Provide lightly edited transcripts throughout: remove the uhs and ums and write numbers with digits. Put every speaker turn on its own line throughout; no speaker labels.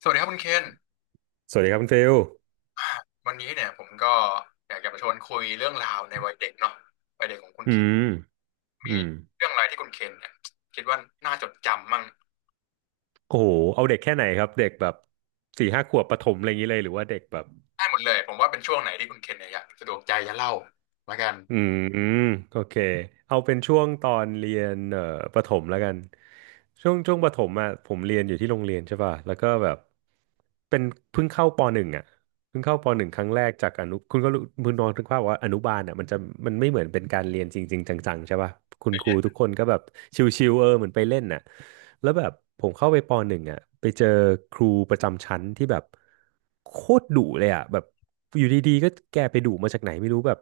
สวัสดีครับคุณเคน
สวัสดีครับคุณฟิล
วันนี้เนี่ยผมก็อยากจะมาชวนคุยเรื่องราวในวัยเด็กเนาะวัยเด็กของคุณ
อื
เคน
มอื
มี
ม
เรื่องอะไรที่คุณเคนเนี่ยคิดว่าน่าจดจำมั่ง
โอ้โห เอาเด็กแค่ไหนครับ เด็กแบบสี่ห้าขวบประถมอะไรอย่างนี้เลยหรือว่าเด็กแบบ
ได้หมดเลยผมว่าเป็นช่วงไหนที่คุณเคนเนี่ยอยากสะดวกใจจะเล่าละกัน
อืมอืมโอเค เอาเป็นช่วงตอนเรียนประถมแล้วกัน ช่วงประถมอ่ะผมเรียนอยู่ที่โรงเรียนใช่ป่ะ แล้วก็แบบเป็นเพิ่งเข้าปหนึ่งอ่ะ เพิ่งเข้าปหนึ่งครั้งแรกจากอนุคุณก็รู้คุณนองนึกภาพว่าอนุบาลอ่ะมันจะมันไม่เหมือนเป็นการเรียนจริงๆจังๆใช่ป่ะคุณ
เป็น
ครู
เรื่อง
ทุกคนก็แบบชิวๆเออเหมือนไปเล่นน่ะแล้วแบบผมเข้าไปปหนึ่งอ่ะไปเจอครูประจำชั้นที่แบบโคตรดุเลยอ่ะแบบอยู่ดีๆก็แกไปดุมาจากไหนไม่รู้แบบ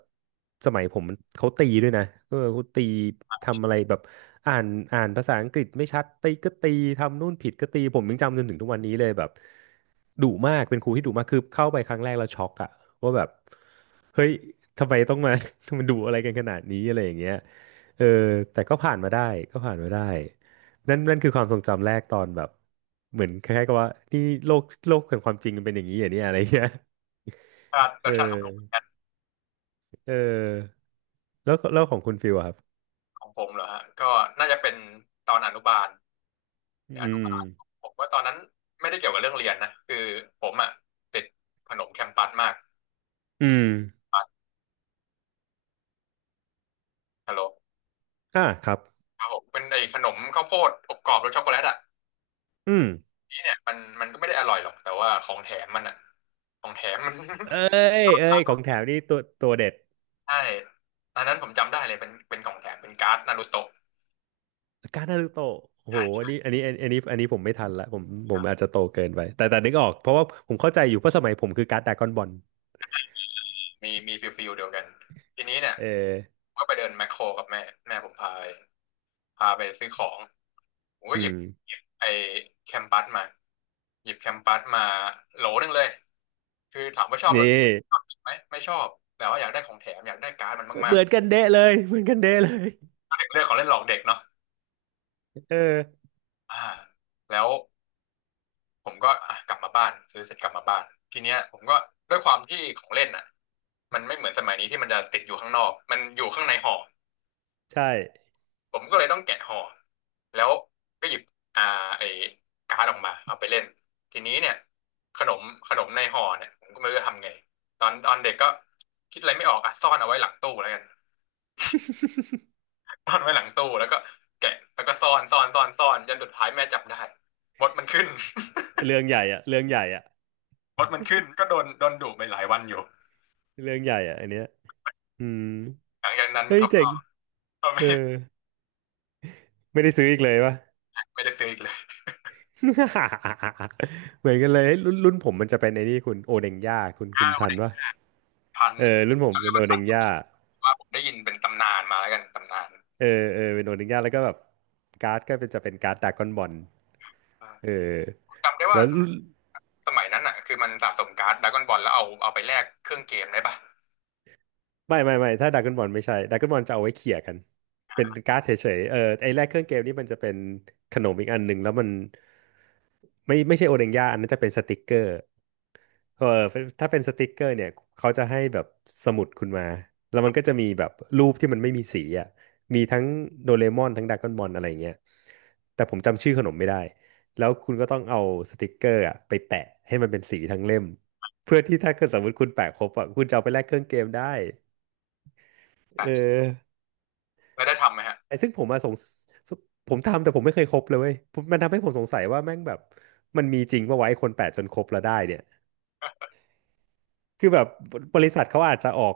สมัยผมมันเขาตีด้วยนะเออเขาตีทำอะไรแบบอ่านอ่านภาษาอังกฤษไม่ชัดตีก็ตีทำนู่นผิดก็ตีผมยังจำจนถึงทุกวันนี้เลยแบบ ดุมากเป็นครูที่ดุมากคือเข้าไปครั้งแรกเราวช็อกอะว่าแบบเฮ้ยทำไมต้องมา มันดุอะไรกันขนาดนี้อะไรอย่างเงี้ยเออแต่ก็ผ่านมาได้ก็ผ่านมาได้นั่นคือความทรงจำแรกตอนแบบเหมือนคล้ายๆกับว่านี่โลกแห่งความจริงมันเป็นอย่างนี้อย่างนี้อะไรเงี้ย
ชาติป
เอ
ระชาติของผ
อ
ม
เออแล้วของคุณฟิลอะครับ
ของผมเหรอฮะก็น่าจะเป็นตอนอนุบาล
อื
อนุ
ม
บาลผมว่าตอนนั้นไม่ได้เกี่ยวกับเรื่องเรียนนะคือผมอ่ะติดขนมแคมปัสมาก
อืม
ปัสฮัลโหล
อ่าครับ
ครับผมเป็นไอ้ขนมข้าวโพดอบกรอบรสช็อกโกแลตอ่ะ
อืม
นี่เนี่ยมันก็ไม่ได้อร่อยหรอกแต่ว่าของแถมมันอะของแถมมัน
เอ้ เอ้ยของแถมนี่ตัวเด็ด
ใช่ตอนนั้นผมจำได้เลยเป็นของแถมเป็นการ์ดนารูโตะ
การ์ดนารูโตะโอ้
ใช
โหอั
่
นนี้อันนี้อันนี้อันนี้ผมไม่ทันละผมผมอาจจะโตเกินไป แต่นึกออก เพราะว่าผมเข้าใจอยู่เพราะสมัยผมคือการ์ดดราก้อนบอล
มีฟิลเดียวกันทีนี้เนี่ย
เออ
ก็ไปเดินแมคโครกับแม่แม่ผมพาไปพาไปซื้อของผมก็
อื
หยิบ
ม
หยิบไอ้แคมปัสมาหยิบแคมปัสมาโหลหนึงเลยคือถามว่าชอบร
นี่
สชาติชอบกินไหมไม่ชอบแต่ว่าอยากได้ของแถมอยากได้การ์ดมันมา
เห
ก
มือนกันเดะเลยเหมือนกันเดะเลย
ๆเด็กเรื่องของเล่นหลอกเด็กเนาะ
เออ
อ่าแล้ว ผมก็อ่ะกลับมาบ้านซื้อเสร็จกลับมาบ้านทีเนี้ยผมก็ด้วยความที่ของเล่นอ่ะมันไม่เหมือนสมัยนี้ที่มันจะติดอยู่ข้างนอกมันอยู่ข้างในห่อ
ใช่
ผมก็เลยต้องแกะห่อแล้วก็หยิบอ่าไอ้การ์ดออกมาเอาไปเล่นทีนี้เนี่ยขนมขนมในห่อเนี่ยผมก็ไม่รู้จะทำไงตอนเด็กก็คิดอะไรไม่ออกอ่ะซ่อนเอาไว้หลังตู้แล้วกัน ซ่อนไว้หลังตู้แล้วก็แกะแล้วก็ซ่อนซ่อนซ่อนซ่อนจนสุดท้ายแม่จับได้มดมันขึ้น
เรื่องใหญ่อะเรื่องใหญ่อะ
มดมันขึ้นก็โดนดุไปหลายวันอยู่
เรื่องใหญ่อะอันเนี้ยอืม
หลังจากนั้น
เฮ้ย
เขา
เจ๋
ก็
ง
ก็
เอ
ไม่
อไม่ได้ซื้ออีกเลยวะ
ไม่ได้ซื้ออีกเลย
เหมือนกันเลยรุ่นผมมันจะเป็นไอ้นี่คุณโอเดงย่าคุณคุ
ห้า
ณ
วั
ทั
น
น
เด็ก
ปะ
พัน
เออรุ่นผม
แล้ว
เป็น
ก็
โอเด
พัน
งย่า
ว่าผมได้ยินเป็นตำนานมาแล้วกันตำนาน
เออเออเป็นโอนิงยาแล้วก็แบบการ์ดก็เป็นจะเป็นการ์ดดาก้อนบอล
ว่า
เออ
จำได้ว่า
แล้ว
สมัยนั้นอ่ะคือมันสะสมการ์ดดราก้อนบอลแล้วเอาเอาไปแลกเครื่องเกมได้ปะ
ไม่ถ้าดาก้อนบอลไม่ใช่ดาก้อนบอลจะเอาไว้เขี่ยกันเป็นการ์ดเฉยๆเออไอ้แรกเครื่องเกมนี่มันจะเป็นขนมอีกอันหนึ่งแล้วมันไม่ใช่โอนิงยาอันนั้นจะเป็นสติกเกอร์ เออถ้าเป็นสติกเกอร์เนี่ยเขาจะให้แบบสมุดคุณมาแล้วมันก็จะมีแบบรูปที่มันไม่มีสีอ่ะมีทั้งโดเรมอนทั้งดราก้อนบอลอะไรอย่างเงี้ยแต่ผมจำชื่อขนมไม่ได้แล้วคุณก็ต้องเอาสติกเกอร์อ่ะไปแปะให้มันเป็นสีทั้งเล่มเพื่อที่ถ้าเกิดสมมติคุณแปะครบอ่ะคุณจะเอาไปแลกเครื่องเกมได้เอ
ใช่
อ
ไม่ได้ทำไหมฮะ
ไอ้ซึ่งผมมาสงสสผมทำแต่ผมไม่เคยครบเลยเว้ยผมมันทำให้ผมสงสัยว่าแม่งแบบมันมีจริงปะวะไอ้คนแปะจนครบแล้วได้เนี่ย คือแบบบริษัทเขาอาจจะออก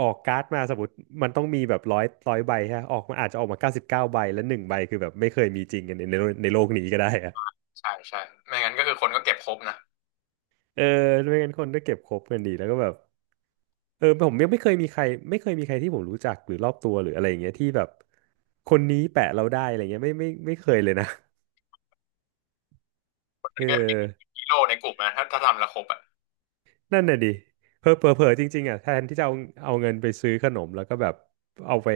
ออกการ์ดมาสมมติมันต้องมีแบบร้อยใบฮะออกมาอาจจะออกมาเก้าสิบเก้าใบแล้วหนึ่งใบคือแบบไม่เคยมีจริงกันในโลกในโลกนี้ก็ได้อะ
ใช่ใช่ไม่งั้นก็คือคนก็เก็บครบนะ
เออไม่งั้นคนก็เก็บครบกันดีแล้วก็แบบเออผมยังไม่เคยมีใครไม่เคยมีใครที่ผมรู้จักหรือรอบตัวหรืออะไรอย่างเงี้ยที่แบบคนนี้แปะเราได้อะไรเงี้ยไม่เคยเลยนะ
มันก็
เอ
ยัมเป็
อ
นฮีโร่ในกลุ่มนะถ้าทำและครบอ่ะ
นั่นน่ะดิเผลอจริงๆอ่ะแทนที่จะเอาเอาเงินไปซื้อขนมแล้วก็แบบเอาไป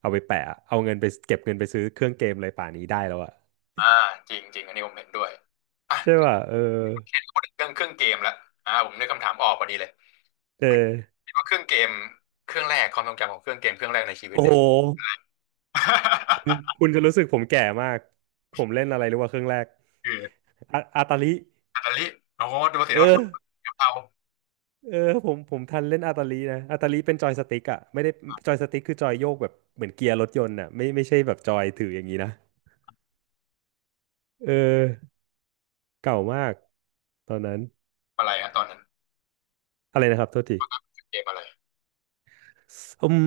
เอาไปแปะเอาเงินไปเก็บเงินไปซื้อเครื่องเกมอะไรป่านนี้ได้แล้วอะ
อ่าจริงจริงอันนี้ผมเห็นด้วยอ่ะ
ใช่ป่ะเออ
พูดถึงเรื่องเครื่องเกมแล้วอ่าผมนึกคำถามออกพอดีเลย
เออ
ว่าเครื่องเกมเครื่องแรกความทรงจำของเครื่องเกมเครื่องแรกในชีวิต
โอ้
เนี่ย
โหคุณ จะรู้สึกผมแก่มากผมเล่นอะไรรู้ว่าเครื่องแรก
คือ
อาตาลิ
อิตาลีโอ้โหดูสิ
เอ
เรา
อ
ทำกะเพรา
เออผมทันเล่นอาตาลีนะอาตาลีเป็นจอยสติ๊กอ่ะไม่ได้จอยสติ๊กคือจอยโยกแบบเหมือนเกียร์รถยนต์อ่ะไม่ใช่แบบจอยถืออย่างนี้นะเออเก่ามากตอนนั้น
อะไรฮะตอนนั้น
อะไรนะครับโทษที
เกมอะไร
อืม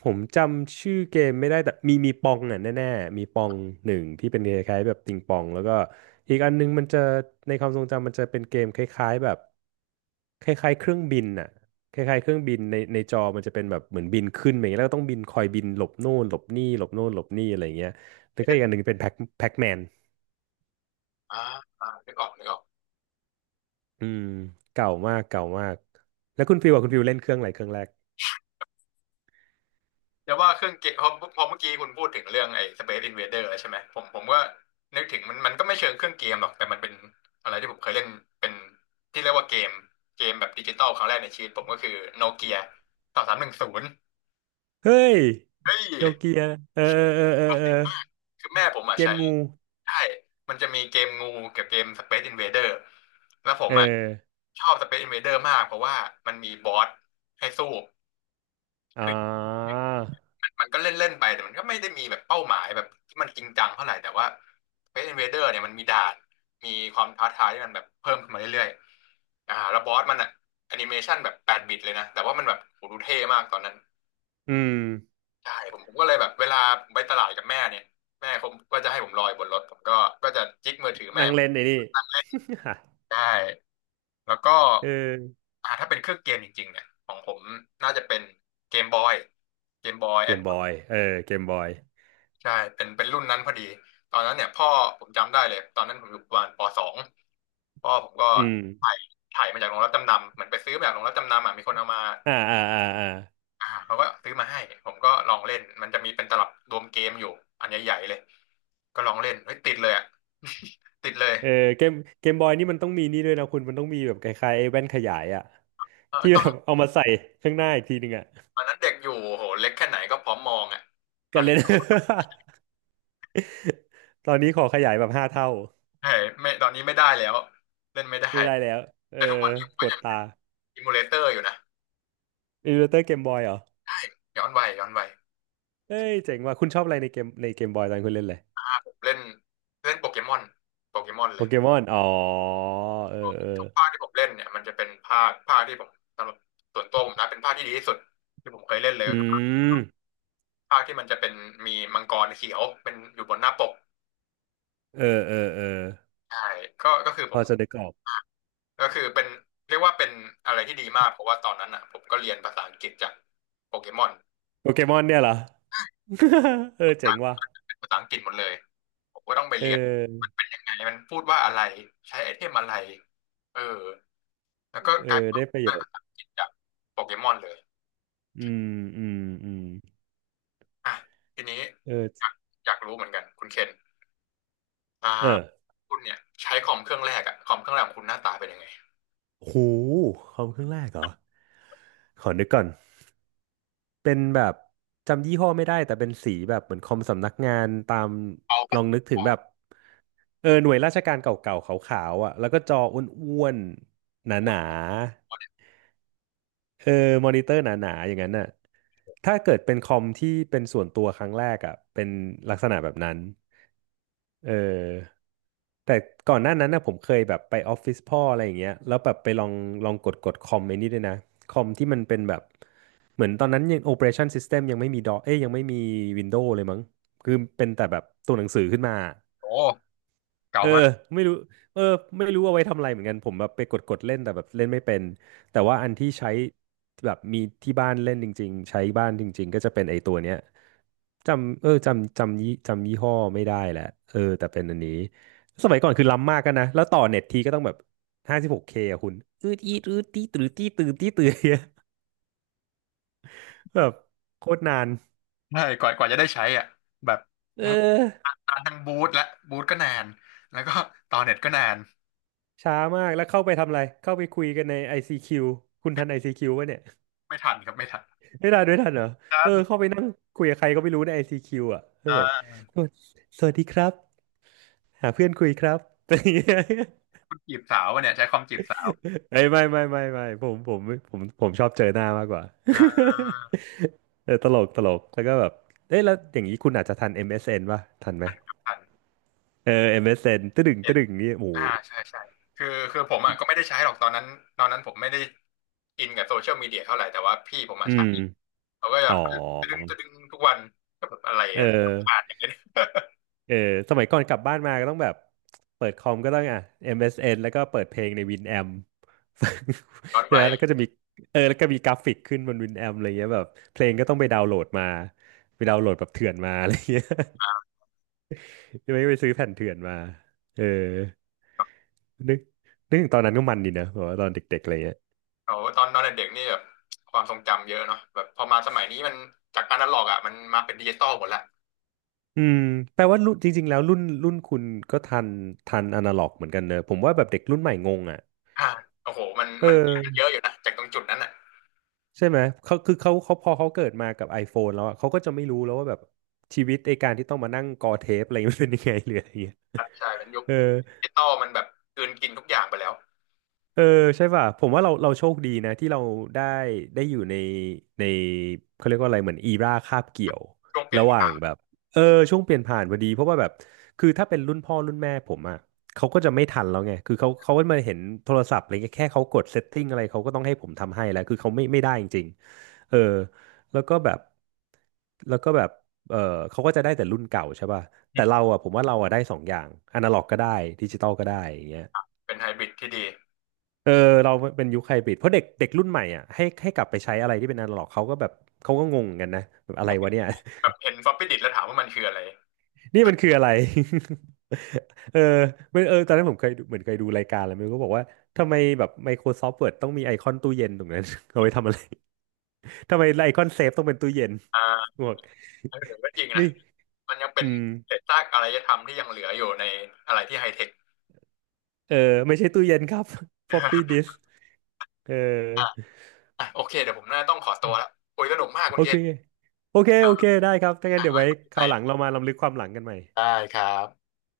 ผมจำชื่อเกมไม่ได้แต่มีปองอ่ะแน่ๆมีปองหนึ่งที่เป็นคล้ายๆแบบติงปองแล้วก็อีกอันนึงมันจะในความทรงจำมันจะเป็นเกมคล้ายๆแบบคล้ายๆเครื่องบินอ่ะคล้ายๆเครื่องบินในจอมันจะเป็นแบบเหมือนบินขึ้นไปอย่างเงี้ยแล้วก็ต้องบินคอยบินหลบโน่นหลบนี่หลบโน่นหลบนี่อะไรอย่างเงี้ยแล้วก็อีกอันหนึ่งเป็นแพ็คแมน
อ่าอ่านึกออกนึกออก
อืมเก่ามากเก่ามากแล้วคุณฟิวอ่ะคุณฟิวเล่นเครื่องอะไรเครื่องแรก
แต่ยว่าเครื่องเกมพอเมื่อกี้คุณพูดถึงเรื่องไอ้ Space Invader แล้วใช่ไหมผมก็นึกถึงมันมันก็ไม่เชิงเครื่องเกมหรอกแต่มันเป็นอะไรที่ผมเคยเล่นเป็นที่เรียกว่าเกมเกมแบบดิจิตอลครั้งแรกในชีวิตผมก็คือโนเกีย2310
เฮ้ย
เฮ้ย
โนเกียเออเออเออเออเออ
คือแม่ผมอ่ะ
เก
ใช้
มงู
ใช่มันจะมีเกมงูกับเกม Space Invader แล้วผม
เออ
อ่ะชอบ Space Invader มากเพราะว่ามันมีบอสให้สู้
อ๋อ
มันก็เล่นเล่นไปแต่มันก็ไม่ได้มีแบบเป้าหมายแบบที่มันจริงจังเท่าไหร่แต่ว่า Space Invader เนี่ยมันมีด่านมีความท้าทายที่มันแบบเพิ่มขึ้นมาเรื่อยๆอ่าแล้วบอสมันอะแอนิเมชันแบบ8 บิตเลยนะแต่ว่ามันแบบโหดูเท่มากตอนนั้น
อืม
ใช่ผมก็เลยแบบเวลาไปตลาดกับแม่เนี่ยแม่เขาก็จะให้ผมลอยบนรถผมก็ก็จะจิกมือถือแม่
นั่งเล่นไอ้นี่
นั่งเล่นได้แล้วก็
เออ
อ่าถ้าเป็นเครื่องเกมจริงๆเนี่ยของผมน่าจะเป็นเกมบอยเกมบอย
เก
แอด
มบอยเออเกมบอย
ใช่เป็นรุ่นนั้นพอดี ตอนนั้นเนี่ยพ่อผมจำได้เลย ตอนนั้นผมอยู่ประมาณป.2พ่อผมก็
อืม
ถ่ายถ่ายมาจากโรงรับจำนำ เหมือนไปซื้อมาจากโรงรับจำนำอ่ะมีคนเอามา
อ่าอ่าอ่าอ่า
อ่าเขาก็ซื้อมาให้ ผมก็ลองเล่น มันจะมีเป็นตลับรวมเกมอยู่ อันใหญ่ๆเลย ก็ลองเล่นเฮ้ยติดเลยอ่ะ ติดเลย
เออเกม เกมบอยนี่มันต้องมีนี่ด้วยนะคุณ มันต้องมีแบบคล้ายๆไอ้แว่นขยายอะ
เออ
ที่
ต
แบ
อน
บเอามาใส่ข้างหน้าอีกทีหนึ่งอะ
ตอนนั้นเด็กอยู่โหเล็กแค่ไหนก็พร้อมมองอ่ะตอ
กั
น
น
นี้
เล่น ตอนนี้ขอขยายแบบห้าเท่า
เฮ้ยไม่ตอนนี้ไม่ได้แล้วเล่นไม่ได้
ไม่ได้แล้ว เออ
แต่ทุกวันนี้ผม
ป
ก็
วด
ยัง
ตา
อิมูเลเตอร์อยู่นะ
อิลลูเตอร์เกมบอยเหรอ
ย้อนวัยย้อนวัย
เอ้ย เจ๋งว่ะคุณชอบอะไรในเกมในเกมบอยตอนคุณเล่นเลย
เล่นเล่นโปเกมอนโปเกมอน
โป
เลย
เกมอนอ๋อเออเออ
ทุกภาคที่ผมเล่นเนี่ยมันจะเป็นภาคที่ผมสำหรับส่วนตัวผมนะเป็นภาคที่ดีที่สุดที่ผมเคยเล่นเลย
อื
ก็คือภาค
ม
ภาคที่มันจะเป็นมีมังกรเขียวเป็นอยู่บนหน้าปก
เออเออเออ
ใช่ก็คือผ
พอ
ม
จะได้กรอบ
ก็คือเป็นเรียกว่าเป็นอะไรที่ดีมากเพราะว่าตอนนั้นอ่ะผมก็เรียนภาษาอังกฤษจากโปเกมอน
โปเกมอนเนี่ยเหรอ เออเจ๋งว่ะ
เป็นภาษาอังกฤษหมดเลยผมก็ต้องไป
เอ
เรียน
อ
มันเป็นยังไงมันพูดว่าอะไรใช้ไอเทมอะไรเออแล้วก็
เอ
กลาย
อ
เป็นว่า
ได้ประโย
ได้
ช
ภา
น์
ษาอังกฤษจากโปเกมอนเลย
อืมอืมอืม
อ่ะทีนี้
เออ
อยากอยากรู้เหมือนกันคุณเคนอ่า
เออ
คุณเนี่ยใช้คอมเครื่องแรกอะคอมเครื่องแรกของคุณหน้าตาเป็นยังไง
หูคอมเครื่องแรกเหรอขอนึกก่อนเป็นแบบจำยี่ห้อไม่ได้แต่เป็นสีแบบเหมือนคอมสำนักงานตาม
เก่า
ล
ปะ
องนึกถึง
เก่า
แบบเออหน่วยราชการเก่าๆขาวๆอ่ะแล้วก็จออ้วนๆห
โคต
นา
รเก่าเล
ๆ
ย
เออมอนิเตอร์หนาๆอย่างนั้นน่ะถ้าเกิดเป็นคอมที่เป็นส่วนตัวครั้งแรกอ่ะเป็นลักษณะแบบนั้นเออแต่ก่อนหน้านั้นนะผมเคยแบบไปออฟฟิศพ่ออะไรอย่างเงี้ยแล้วแบบไปลองกดคอมไอ้นี่ด้วยนะคอมที่มันเป็นแบบเหมือนตอนนั้นยัง Operation System ยังไม่มีดอเอ้ยยังไม่มี Windows เลยมั้งคือเป็นแต่แบบตัวหนังสือขึ้นมา
โอ้เก่า
เออ
มาก
ไม่รู้เออไม่รู้เอาไว้ทำอะไรเหมือนกันผมแบบไปกดเล่นแต่แบบเล่นไม่เป็นแต่ว่าอันที่ใช้แบบมีที่บ้านเล่นจริงๆใช้บ้านจริงๆก็จะเป็นไอ้ตัวเนี้ยจำเออจำจำยี่จำยี่ห้อไม่ได้แหละเออแต่เป็นอันนี้สมัยก่อนคือล้ำมากกันนะแล้วต่อเน็ตทีก็ต้องแบบห้าสิบหกเคอะคุณอืดอีดอืดตีตื้อตีตื้อตีตื้อเนี่ย แบบโคตรนาน
ใช่กว่าจะได้ใช้อ่ะแบบ
เ
ทั้ง
ออ
นานทั้งบูทและบูทก็นานแล้วก็ต่อเน็ตก็นาน
ช้ามากแล้วเข้าไปทำอะไรเข้าไปคุยกันใน i ซ q ควคุณทันไอซีคิวป่ะเนี่ย
ไม่ทันครับไม่ทัน
ไม่ทันไม่ทันเหรอ
ทั
เออ
น
เข้าไปนั่งคุยกับใครก็ไม่รู้ใน ICQ อซีคิวอ่ะแล้ว
อ่
แบบ
า
สวัสดีครับหาเพื่อนคุยครับ อะไรอย่างเงี้ย
คุณจีบสาววะเนี่ยใช้คอมจีบสาว
เอ้ยไม่ผมชอบเจอหน้ามากกว่า
อ่า
เออตลกตลกแล้วก็แบบเอ้ยแล้วอย่างนี้คุณอาจจะทัน MSN ป่ะทันไหม
ทัน
เออ MSN ตึดึง
เอ็
ตึ
ด
ดึงนี่โอ้โห
อ่าใช่ใช่คือคือผมอ่ะก็ไม่ได้ใช้หรอกตอนนั้นตอนนั้นผมไม่ได้อินกับโซเชียลมีเดียเท่าไหร่แต่ว่าพี่ผมอ่ะ
อื
ใช้
ม
เขาก็แบ
อ๋อ
บตะดึงตะดึงทุกวันก็แบบอะไร
เออ
นะผ่านอย่างเงี้ย
เออสมัยก่อนกลับบ้านมาก็ต้องแบบเปิดคอมก็ต้องอ่ะ MSN แล้วก็เปิดเพลงใน Winamp
ย้อน
ใช่
ไป
ไหมแล้วก็จะมีเออแล้วก็มีกราฟิกขึ้นบน Winamp อะไรเงี้ยแบบเพลงก็ต้องไปดาวน์โหลดมาไปดาวน์โหลดแบบเถื่อนมาอะไรเงี้ยไม่ไปซื้อแผ่นเถื่อนมาเออนึกนึกถึงตอนนั้นก็มันดีนะแบบว่าตอนเด็กๆอะไรเงี้ย
เอาตอนตอนเด็กๆนี่แบบความทรงจำเยอะเนาะแบบพอมาสมัยนี้มันจากอนาล็อกอ่ะมันมาเป็นดิจิตอลหมดละ
อืมแปลว่ารุ่นจริงๆแล้วรุ่นคุณก็ทันทันอนาล็อกเหมือนกันเนอะผมว่าแบบเด็กรุ่นใหม่งงอ่ะ
อ่าโอ้โหมัน
เอ
มันเย
อ
อะอยู่นะจากตรงจุดนั้นอ่ะ
ใช่ไหมเขาคือเขาพอเขาเกิดมากับ iPhone แล้วอะเขาก็จะไม่รู้แล้วว่าแบบชีวิตไอการที่ต้องมานั่งกอเทปอะไรมันเป็นยังไง หรืออะไรเงี้ย
ครับใช่มันยุค
เออ
ดิจิตอลมันแบบกลืนกินทุกอย่างไปแล้ว
เออใช่ป่ะผมว่าเราโชคดีนะที่เราได้ได้อยู่ในเขาเรียกว่าอะไรเหมือนอีราคาบเกี่ยว
ช่วงเปลี่ย
ระ
น
หว่า
ผ่า
ง
น
แบบเออช่วงเปลี่ยนผ่านพอดีเพราะว่าแบบคือถ้าเป็นรุ่นพ่อรุ่นแม่ผมอ่ะเขาก็จะไม่ทันแล้วไงคือเขาก็มาเห็นโทรศัพท์อะไรเงี้ยแค่เขากดเซตติ้งอะไรเขาก็ต้องให้ผมทำให้แล้วคือเขาไม่ได้จริง เออแล้วก็แบบแล้วก็แบบเออเขาก็จะได้แต่รุ่นเก่าใช่ป่ะ
อื
แต่เรา
ม
อ่ะผมว่าเราอ่ะได้สองอย่างอนาล็อกก็ได้ดิจิตอลก็ได้อย่างเงี้ย
เป็นไฮบริดที่ดี
เออเราเป็นยุคไฮบริดเพราะเด็กเด็กรุ่นใหม่อ่ะให้กลับไปใช้อะไรที่เป็นอนาล็อกเขาก็แบบเขาก็งงกันนะแบบอะไรวะเนี่ย
แบบเห็นฟอปปี้ดิสแล้วถามว่ามันคืออะไร
นี่มันคืออะไร เออเออตอนนั้นผมเคยดูเหมือนเคยดูรายการแล้วมันก็บอกว่าทำไมแบบ Microsoft Word ต้องมีไอคอนตู้เย็นตรงนั้น เอาไว้ทำอะไร ทำไมไอคอนเซฟต้องเป็นตู้เย็น
อ่า
บอก
เออก็จริ งนะ
ไม่
มันยังเป็
อื
น
ม
เศษซากอารยธรรมที่ยังเหลืออยู่ในอะไรที่ไฮเทค
เออไม่ใช่ตู้เย็นครับ floppy disk เออ
อ่ะโอเคเดี๋ยวผมน่าต้องขอตัวแล้วโอ้ยสนุกมากคุ
โอ
ณเก
เค
ศ
โอเคได้ครับถ้างั้นเดี๋ยวไว้ค
ให
รา
ม่
วหลังเรามาลำลึกความหลังกันใหม่
ได้ครับ